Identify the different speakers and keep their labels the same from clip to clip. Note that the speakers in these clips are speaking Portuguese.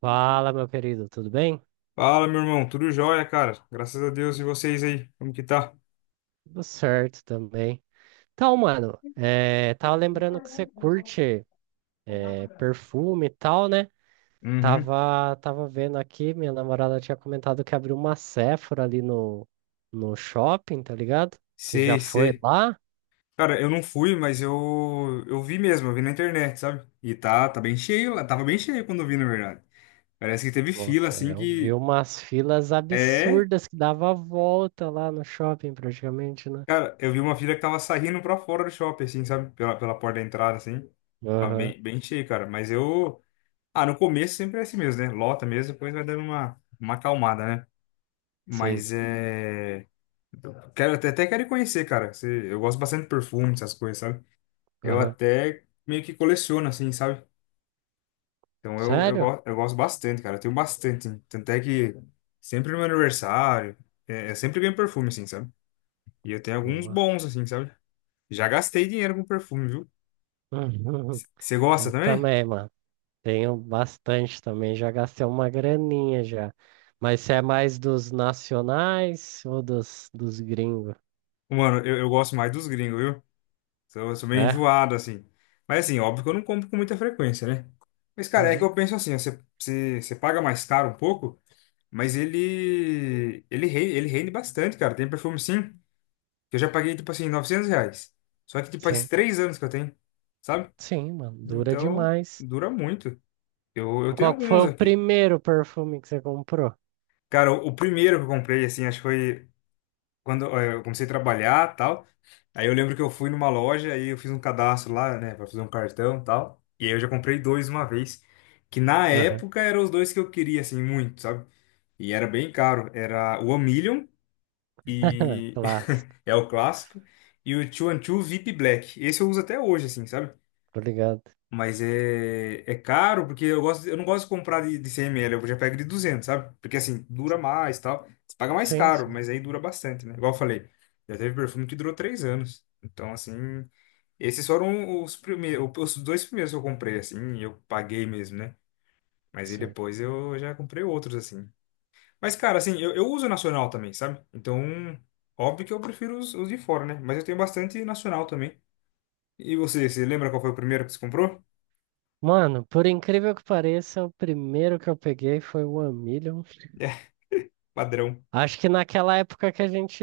Speaker 1: Fala, meu querido, tudo bem?
Speaker 2: Fala, meu irmão, tudo jóia, cara? Graças a Deus e vocês aí, como que tá?
Speaker 1: Tudo certo também. Então, mano, tava lembrando que você curte perfume e tal, né?
Speaker 2: Uhum.
Speaker 1: Tava vendo aqui, minha namorada tinha comentado que abriu uma Sephora ali no shopping, tá ligado? Você já
Speaker 2: Sei,
Speaker 1: foi
Speaker 2: sei.
Speaker 1: lá?
Speaker 2: Cara, eu não fui, mas eu vi mesmo, eu vi na internet, sabe? E tá bem cheio lá, tava bem cheio quando eu vi, na verdade. Parece que teve fila,
Speaker 1: Nossa, é,
Speaker 2: assim,
Speaker 1: eu vi
Speaker 2: que...
Speaker 1: umas filas
Speaker 2: É,
Speaker 1: absurdas que dava a volta lá no shopping praticamente, né?
Speaker 2: cara, eu vi uma fila que tava saindo pra fora do shopping, assim, sabe? Pela porta da entrada, assim. Tava
Speaker 1: Aham,
Speaker 2: bem cheio, cara. Mas eu... Ah, no começo sempre é assim mesmo, né? Lota mesmo, depois vai dando uma acalmada, né?
Speaker 1: sim,
Speaker 2: Mas é... Então, quero, até quero ir conhecer, cara. Você- eu gosto bastante de perfume, essas coisas, sabe? Eu
Speaker 1: aham.
Speaker 2: até meio que coleciono, assim, sabe? Então
Speaker 1: Sério?
Speaker 2: eu gosto bastante, cara. Eu tenho bastante. Hein? Tanto é que sempre no meu aniversário, é, eu sempre ganho perfume, assim, sabe? E eu tenho alguns
Speaker 1: Boa.
Speaker 2: bons, assim, sabe? Já gastei dinheiro com perfume, viu? Você gosta
Speaker 1: Eu
Speaker 2: também?
Speaker 1: também, mano. Tenho bastante também, já gastei uma graninha já. Mas você é mais dos nacionais ou dos gringos?
Speaker 2: Mano, eu gosto mais dos gringos, viu? Sou meio
Speaker 1: É?
Speaker 2: enjoado, assim. Mas, assim, óbvio que eu não compro com muita frequência, né? Mas, cara, é que
Speaker 1: Uhum.
Speaker 2: eu penso assim, ó, você paga mais caro um pouco. Mas ele rende, ele rende bastante, cara. Tem perfume sim, que eu já paguei, tipo assim, 900 reais. Só que, tipo, faz
Speaker 1: Sim,
Speaker 2: 3 anos que eu tenho, sabe?
Speaker 1: sim, mano, dura
Speaker 2: Então,
Speaker 1: demais.
Speaker 2: dura muito. Eu tenho
Speaker 1: Qual que foi
Speaker 2: alguns
Speaker 1: o
Speaker 2: aqui.
Speaker 1: primeiro perfume que você comprou?
Speaker 2: Cara, o primeiro que eu comprei, assim, acho que foi quando eu comecei a trabalhar e tal. Aí eu lembro que eu fui numa loja e eu fiz um cadastro lá, né, pra fazer um cartão e tal. E aí eu já comprei dois uma vez. Que na
Speaker 1: Aham.
Speaker 2: época eram os dois que eu queria, assim, muito, sabe? E era bem caro. Era o One Million. E,
Speaker 1: Clássico,
Speaker 2: É o clássico. E o 212 VIP Black. Esse eu uso até hoje, assim, sabe?
Speaker 1: tô ligado.
Speaker 2: Mas é caro, porque eu gosto, eu não gosto de comprar de 100 ml, eu já pego de 200, sabe? Porque assim, dura mais e tal. Você paga mais
Speaker 1: Sim,
Speaker 2: caro,
Speaker 1: sim,
Speaker 2: mas aí dura bastante, né? Igual eu falei, já teve perfume que durou 3 anos. Então, assim, esses foram os primeiros, os dois primeiros que eu comprei, assim, e eu paguei mesmo, né? Mas aí
Speaker 1: sim.
Speaker 2: depois eu já comprei outros, assim. Mas, cara, assim, eu uso nacional também, sabe? Então, óbvio que eu prefiro os de fora, né? Mas eu tenho bastante nacional também. E você lembra qual foi o primeiro que você comprou?
Speaker 1: Mano, por incrível que pareça, o primeiro que eu peguei foi o One Million.
Speaker 2: É, padrão.
Speaker 1: Acho que naquela época que a gente.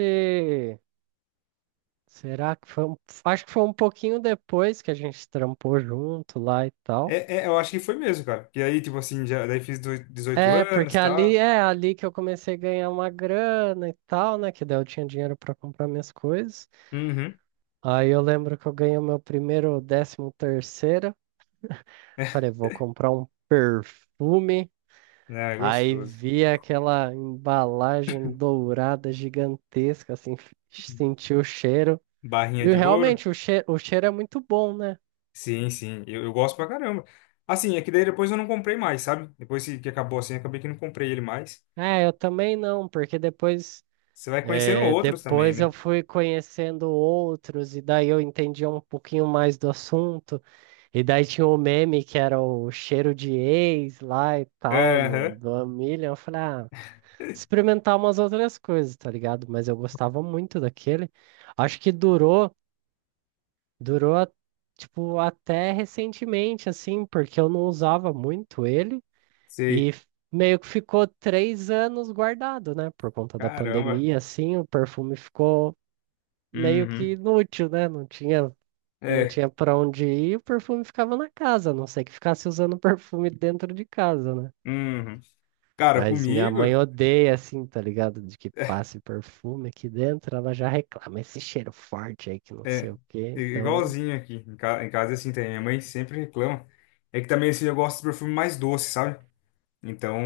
Speaker 1: Será que foi um... Acho que foi um pouquinho depois que a gente trampou junto lá e tal.
Speaker 2: É, eu acho que foi mesmo, cara. E aí, tipo assim, já, daí fiz dezoito
Speaker 1: É,
Speaker 2: anos
Speaker 1: porque
Speaker 2: e
Speaker 1: ali
Speaker 2: tal.
Speaker 1: é ali que eu comecei a ganhar uma grana e tal, né? Que daí eu tinha dinheiro pra comprar minhas coisas.
Speaker 2: Uhum.
Speaker 1: Aí eu lembro que eu ganhei o meu primeiro décimo terceiro. Falei, vou comprar um perfume.
Speaker 2: É
Speaker 1: Aí
Speaker 2: gostoso.
Speaker 1: vi aquela embalagem dourada gigantesca, assim, senti o cheiro.
Speaker 2: Barrinha
Speaker 1: E
Speaker 2: de ouro.
Speaker 1: realmente o cheiro é muito bom, né?
Speaker 2: Sim, sim. Eu gosto pra caramba. Assim, é que daí depois eu não comprei mais, sabe? Depois que acabou assim, acabei que não comprei ele mais.
Speaker 1: É, eu também não, porque depois.
Speaker 2: Você vai conhecendo
Speaker 1: É,
Speaker 2: outros também,
Speaker 1: depois eu
Speaker 2: né?
Speaker 1: fui conhecendo outros, e daí eu entendi um pouquinho mais do assunto. E daí tinha o meme que era o cheiro de ex lá e tal, no,
Speaker 2: Aham,
Speaker 1: do Amilion. Eu falei, ah, experimentar umas outras coisas, tá ligado? Mas eu gostava muito daquele. Acho que durou, durou, a- tipo, até recentemente, assim, porque eu não usava muito ele. E
Speaker 2: sei.
Speaker 1: f- Meio que ficou 3 anos guardado, né? Por conta da
Speaker 2: Caramba.
Speaker 1: pandemia, assim, o perfume ficou meio que
Speaker 2: Uhum.
Speaker 1: inútil, né? Não
Speaker 2: É.
Speaker 1: tinha para onde ir, e o perfume ficava na casa, a não sei que ficasse usando perfume dentro de casa, né?
Speaker 2: Uhum. Cara,
Speaker 1: Mas minha mãe
Speaker 2: comigo
Speaker 1: odeia assim, tá ligado? De que
Speaker 2: é
Speaker 1: passe perfume aqui dentro, ela já reclama esse cheiro forte aí que não sei
Speaker 2: é
Speaker 1: o quê.
Speaker 2: é
Speaker 1: Então,
Speaker 2: igualzinho aqui. Em casa, é assim, tem. Minha mãe sempre reclama. É que também, assim, eu gosto de perfume mais doce, sabe?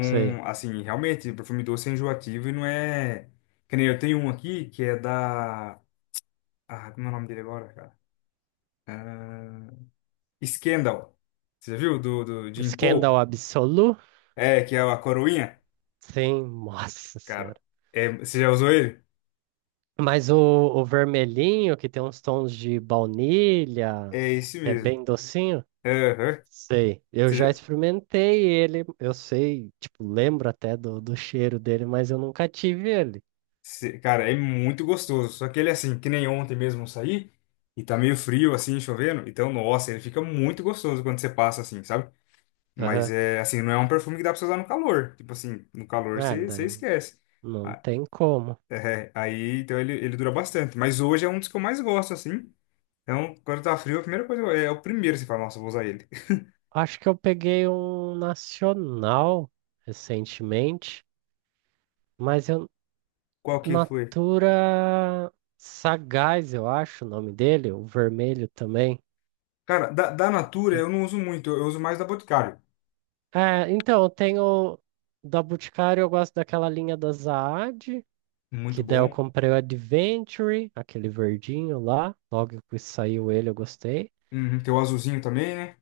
Speaker 1: sei.
Speaker 2: assim, realmente, perfume doce é enjoativo e não é. Que nem eu tenho um aqui que é da. Ah, como é o nome dele agora, cara? Ah, Scandal. Você já viu? Do Jim
Speaker 1: Scandal
Speaker 2: Paul?
Speaker 1: absoluto?
Speaker 2: É, que é a coroinha.
Speaker 1: Sim, nossa
Speaker 2: Cara,
Speaker 1: senhora.
Speaker 2: é... você já usou ele?
Speaker 1: Mas o vermelhinho, que tem uns tons de baunilha,
Speaker 2: É esse
Speaker 1: que é
Speaker 2: mesmo.
Speaker 1: bem docinho.
Speaker 2: Aham.
Speaker 1: Sei, eu
Speaker 2: Você
Speaker 1: já
Speaker 2: já-
Speaker 1: experimentei ele, eu sei, tipo, lembro até do cheiro dele, mas eu nunca tive ele.
Speaker 2: Cara, é muito gostoso. Só que ele, assim, que nem ontem mesmo eu saí, e tá meio frio, assim, chovendo. Então, nossa, ele fica muito gostoso quando você passa, assim, sabe? Mas
Speaker 1: Aham.
Speaker 2: é, assim, não é um perfume que dá pra você usar no calor. Tipo assim, no calor
Speaker 1: É,
Speaker 2: você
Speaker 1: daí não,
Speaker 2: esquece.
Speaker 1: não
Speaker 2: Ah,
Speaker 1: tem como.
Speaker 2: é, aí, então, ele dura bastante. Mas hoje é um dos que eu mais gosto, assim. Então, quando tá frio, a primeira coisa, é o primeiro que você fala, nossa, eu vou usar ele.
Speaker 1: Acho que eu peguei um nacional recentemente, mas eu,
Speaker 2: Qual que foi?
Speaker 1: Natura Sagaz, eu acho o nome dele, o vermelho também.
Speaker 2: Cara, da Natura
Speaker 1: E-
Speaker 2: eu não uso muito, eu uso mais da Boticário.
Speaker 1: É, então, eu tenho da Boticário, eu gosto daquela linha da Zaad.
Speaker 2: Muito
Speaker 1: Que daí eu
Speaker 2: bom.
Speaker 1: comprei o Adventure, aquele verdinho lá. Logo que saiu ele, eu gostei.
Speaker 2: Uhum, tem o azulzinho também, né?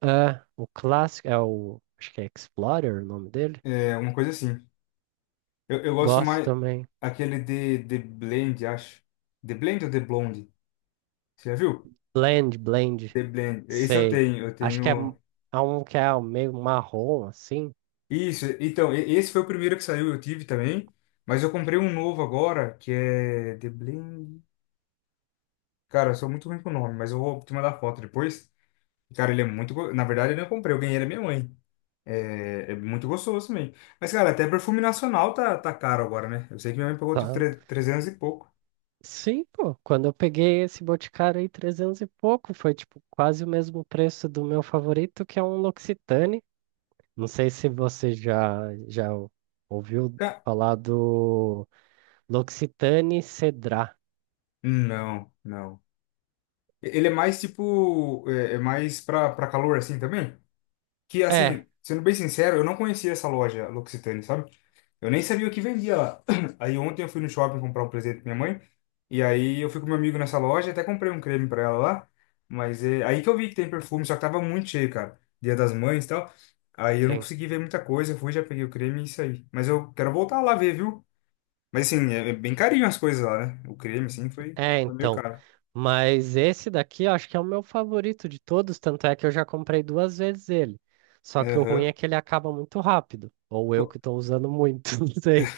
Speaker 1: Ah, o clássico, é o. Acho que é Explorer o nome dele.
Speaker 2: É, uma coisa assim. Eu gosto
Speaker 1: Gosto
Speaker 2: mais
Speaker 1: também.
Speaker 2: aquele de The Blend, acho. The Blend ou The Blonde? Você já viu?
Speaker 1: Blend, Blend.
Speaker 2: The Blend. Esse eu
Speaker 1: Sei.
Speaker 2: tenho, eu
Speaker 1: Acho que é, m-
Speaker 2: tenho.
Speaker 1: É um que é meio marrom, assim.
Speaker 2: Isso, então, esse foi o primeiro que saiu, eu tive também. Mas eu comprei um novo agora, que é The Blend. Cara, eu sou muito ruim com o nome, mas eu vou te mandar foto depois. Cara, ele é muito. Na verdade, eu não comprei, eu ganhei da minha mãe. É muito gostoso também. Mas, cara, até perfume nacional tá caro agora, né? Eu sei que minha mãe pagou tipo
Speaker 1: Tanto.
Speaker 2: 300 e pouco.
Speaker 1: Sim, pô. Quando eu peguei esse Boticário aí, 300 e pouco, foi tipo quase o mesmo preço do meu favorito, que é um L'Occitane. Não sei se você já, já ouviu
Speaker 2: Ca-
Speaker 1: falar do. L'Occitane Cedrat.
Speaker 2: Não, não. Ele é mais tipo, é mais pra calor assim também. Que
Speaker 1: É,
Speaker 2: assim, sendo bem sincero, eu não conhecia essa loja L'Occitane, sabe? Eu nem sabia o que vendia lá. Aí ontem eu fui no shopping comprar um presente pra minha mãe. E aí eu fui com meu amigo nessa loja, até comprei um creme pra ela lá. Mas é aí que eu vi que tem perfume, só que tava muito cheio, cara. Dia das Mães e tal. Aí eu não
Speaker 1: sim.
Speaker 2: consegui ver muita coisa, fui, já peguei o creme e isso aí. Mas eu quero voltar lá ver, viu? Mas assim, é bem carinho as coisas lá, né? O creme, assim, foi,
Speaker 1: É,
Speaker 2: foi meio
Speaker 1: então.
Speaker 2: caro.
Speaker 1: Mas esse daqui eu acho que é o meu favorito de todos, tanto é que eu já comprei duas vezes ele. Só que o ruim é
Speaker 2: Aham.
Speaker 1: que ele acaba muito rápido. Ou eu
Speaker 2: Qu-
Speaker 1: que estou usando muito, não sei.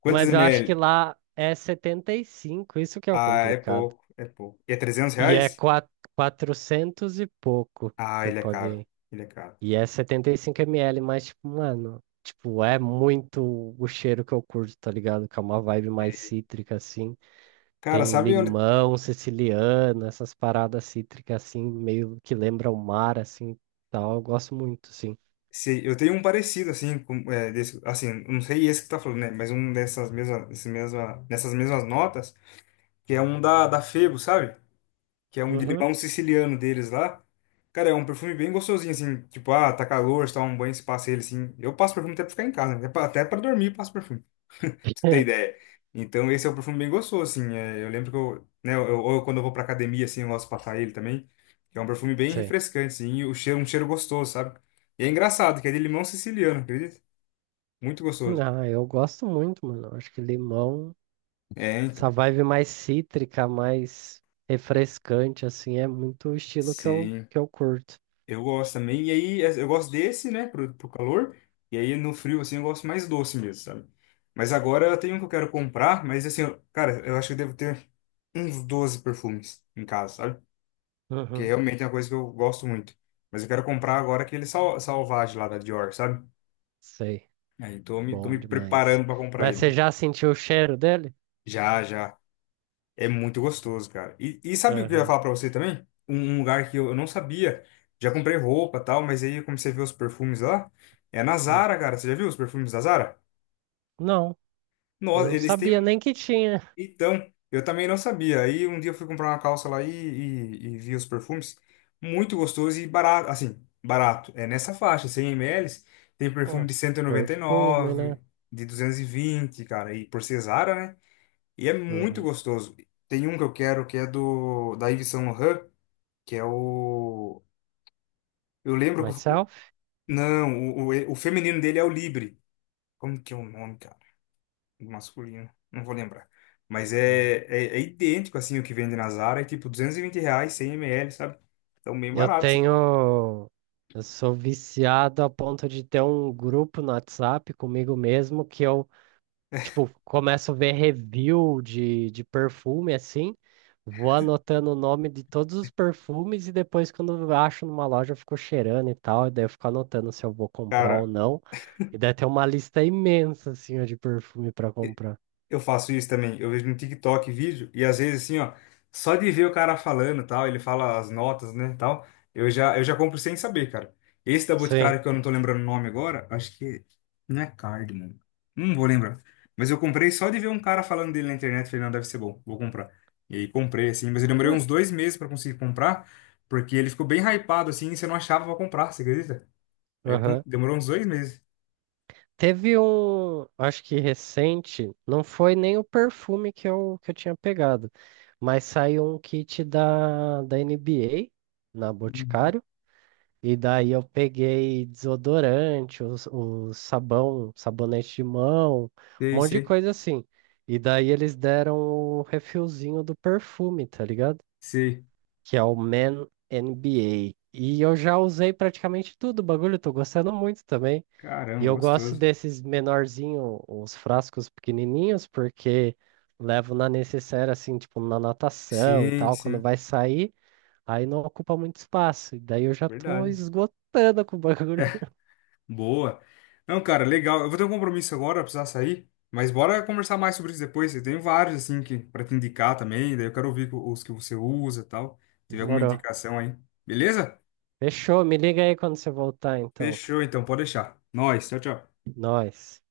Speaker 2: Quantos
Speaker 1: Mas eu acho que
Speaker 2: ml?
Speaker 1: lá é 75. Isso que é o
Speaker 2: Ah, é
Speaker 1: complicado.
Speaker 2: pouco, é pouco. E é 300
Speaker 1: E é
Speaker 2: reais?
Speaker 1: quatro 400 e pouco
Speaker 2: Ah,
Speaker 1: que eu
Speaker 2: ele é caro,
Speaker 1: paguei.
Speaker 2: ele é caro.
Speaker 1: E é 75 ml, mas, tipo, mano, tipo, é muito o cheiro que eu curto, tá ligado? Que é uma vibe mais cítrica, assim.
Speaker 2: Cara,
Speaker 1: Tem
Speaker 2: sabe onde...
Speaker 1: limão siciliano, essas paradas cítricas assim, meio que lembra o mar, assim, tal. Eu gosto muito, sim.
Speaker 2: Eu tenho um parecido, assim, com, é, desse, assim, não sei esse que tá falando, né? Mas um dessas mesmas, desse mesma, nessas mesmas notas, que é um da Febo, sabe? Que é um de
Speaker 1: Uhum.
Speaker 2: limão siciliano deles lá. Cara, é um perfume bem gostosinho, assim, tipo, ah, tá calor, você toma um banho, se passa ele, assim. Eu passo perfume até pra ficar em casa, né? Até pra dormir, eu passo perfume. Pra você ter ideia. Então, esse é um perfume bem gostoso, assim. É, eu lembro que eu, né, quando eu vou pra academia, assim, eu gosto de passar ele também. Que é um perfume bem
Speaker 1: Sei.
Speaker 2: refrescante, assim, e o cheiro, um cheiro gostoso, sabe? E é engraçado, que é de limão siciliano, acredita? Muito gostoso.
Speaker 1: Ah, eu gosto muito, mano. Acho que limão,
Speaker 2: É,
Speaker 1: essa
Speaker 2: então.
Speaker 1: vibe mais cítrica, mais refrescante, assim, é muito o estilo que
Speaker 2: Sim,
Speaker 1: que eu curto.
Speaker 2: eu gosto também. E aí, é, eu gosto desse, né, pro calor. E aí, no frio, assim, eu gosto mais doce mesmo, sabe? Mas agora eu tenho um que eu quero comprar, mas assim, cara, eu acho que eu devo ter uns 12 perfumes em casa, sabe? Que
Speaker 1: Uhum.
Speaker 2: realmente é uma coisa que eu gosto muito. Mas eu quero comprar agora aquele salvage lá da Dior, sabe?
Speaker 1: Sei,
Speaker 2: Aí tô me
Speaker 1: bom demais.
Speaker 2: preparando para comprar
Speaker 1: Mas você
Speaker 2: ele.
Speaker 1: já sentiu o cheiro dele?
Speaker 2: Já, já. É muito gostoso, cara. E sabe o que eu ia
Speaker 1: Aham.
Speaker 2: falar pra você também? Um lugar que eu não sabia. Já comprei roupa e tal, mas aí eu comecei a ver os perfumes lá. É na
Speaker 1: Hum.
Speaker 2: Zara, cara. Você já viu os perfumes da Zara?
Speaker 1: Não,
Speaker 2: Nossa,
Speaker 1: não
Speaker 2: eles
Speaker 1: sabia
Speaker 2: têm.
Speaker 1: nem que tinha.
Speaker 2: Então, eu também não sabia. Aí um dia eu fui comprar uma calça lá e vi os perfumes. Muito gostoso e barato. Assim, barato. É nessa faixa, 100 ml. Tem perfume
Speaker 1: Ah,
Speaker 2: de cento e e noventa e
Speaker 1: perfume, né?
Speaker 2: nove de 220 cara. E por Cesara, né? E é muito
Speaker 1: Uhum.
Speaker 2: gostoso. Tem um que eu quero que é do da Yves Saint Laurent, que é o. Eu lembro que.
Speaker 1: Myself?
Speaker 2: Não, o feminino dele é o Libre. Como que é o nome, masculino, não vou lembrar. Mas
Speaker 1: Hum.
Speaker 2: é idêntico, assim, o que vende na Zara, é tipo 220 reais, 100 ml, sabe? Então, bem
Speaker 1: Eu
Speaker 2: barato, assim.
Speaker 1: tenho. Eu sou viciado a ponto de ter um grupo no WhatsApp comigo mesmo que eu, tipo, começo a ver review de perfume assim, vou anotando o nome de todos os perfumes e depois, quando eu acho numa loja, eu fico cheirando e tal, e daí eu fico anotando se eu vou comprar ou
Speaker 2: Cara,
Speaker 1: não. E daí tem uma lista imensa assim ó, de perfume para comprar.
Speaker 2: eu faço isso também. Eu vejo no TikTok vídeo e às vezes assim, ó, só de ver o cara falando, e tal, ele fala as notas, né, tal, eu já compro sem saber, cara. Esse da
Speaker 1: Sim.
Speaker 2: Boticário que eu não tô lembrando o nome agora, acho que não é Cardamom. Não vou lembrar. Mas eu comprei só de ver um cara falando dele na internet, falei, não, deve ser bom, vou comprar. E aí comprei assim, mas eu demorei
Speaker 1: Cara.
Speaker 2: uns 2 meses pra conseguir comprar, porque ele ficou bem hypado assim, e você não achava pra comprar, você acredita? Aí eu demorou uns 2 meses.
Speaker 1: Teve um, acho que recente, não foi nem o perfume que eu tinha pegado, mas saiu um kit da NBA na
Speaker 2: Uhum.
Speaker 1: Boticário, e daí eu peguei desodorante, os sabão, sabonete de mão, um
Speaker 2: Sei,
Speaker 1: monte de
Speaker 2: sei,
Speaker 1: coisa assim. E daí eles deram o refilzinho do perfume, tá ligado?
Speaker 2: sei.
Speaker 1: Que é o Man NBA. E eu já usei praticamente tudo o bagulho, tô gostando muito também. E
Speaker 2: Caramba,
Speaker 1: eu gosto
Speaker 2: gostoso.
Speaker 1: desses menorzinho, os frascos pequenininhos, porque levo na necessaire, assim, tipo, na natação e
Speaker 2: Sim,
Speaker 1: tal, quando
Speaker 2: sim.
Speaker 1: vai sair, aí não ocupa muito espaço. E daí eu já tô
Speaker 2: Verdade.
Speaker 1: esgotando com o bagulho.
Speaker 2: É, boa. Não, cara, legal. Eu vou ter um compromisso agora, eu precisar sair. Mas bora conversar mais sobre isso depois. Eu tenho vários, assim, que, pra te indicar também. Daí eu quero ouvir os que você usa e tal. Tiver alguma
Speaker 1: Demorou.
Speaker 2: indicação aí. Beleza?
Speaker 1: Fechou, me liga aí quando você voltar, então.
Speaker 2: Fechou, então. Pode deixar. Nós. Tchau, tchau.
Speaker 1: Nós.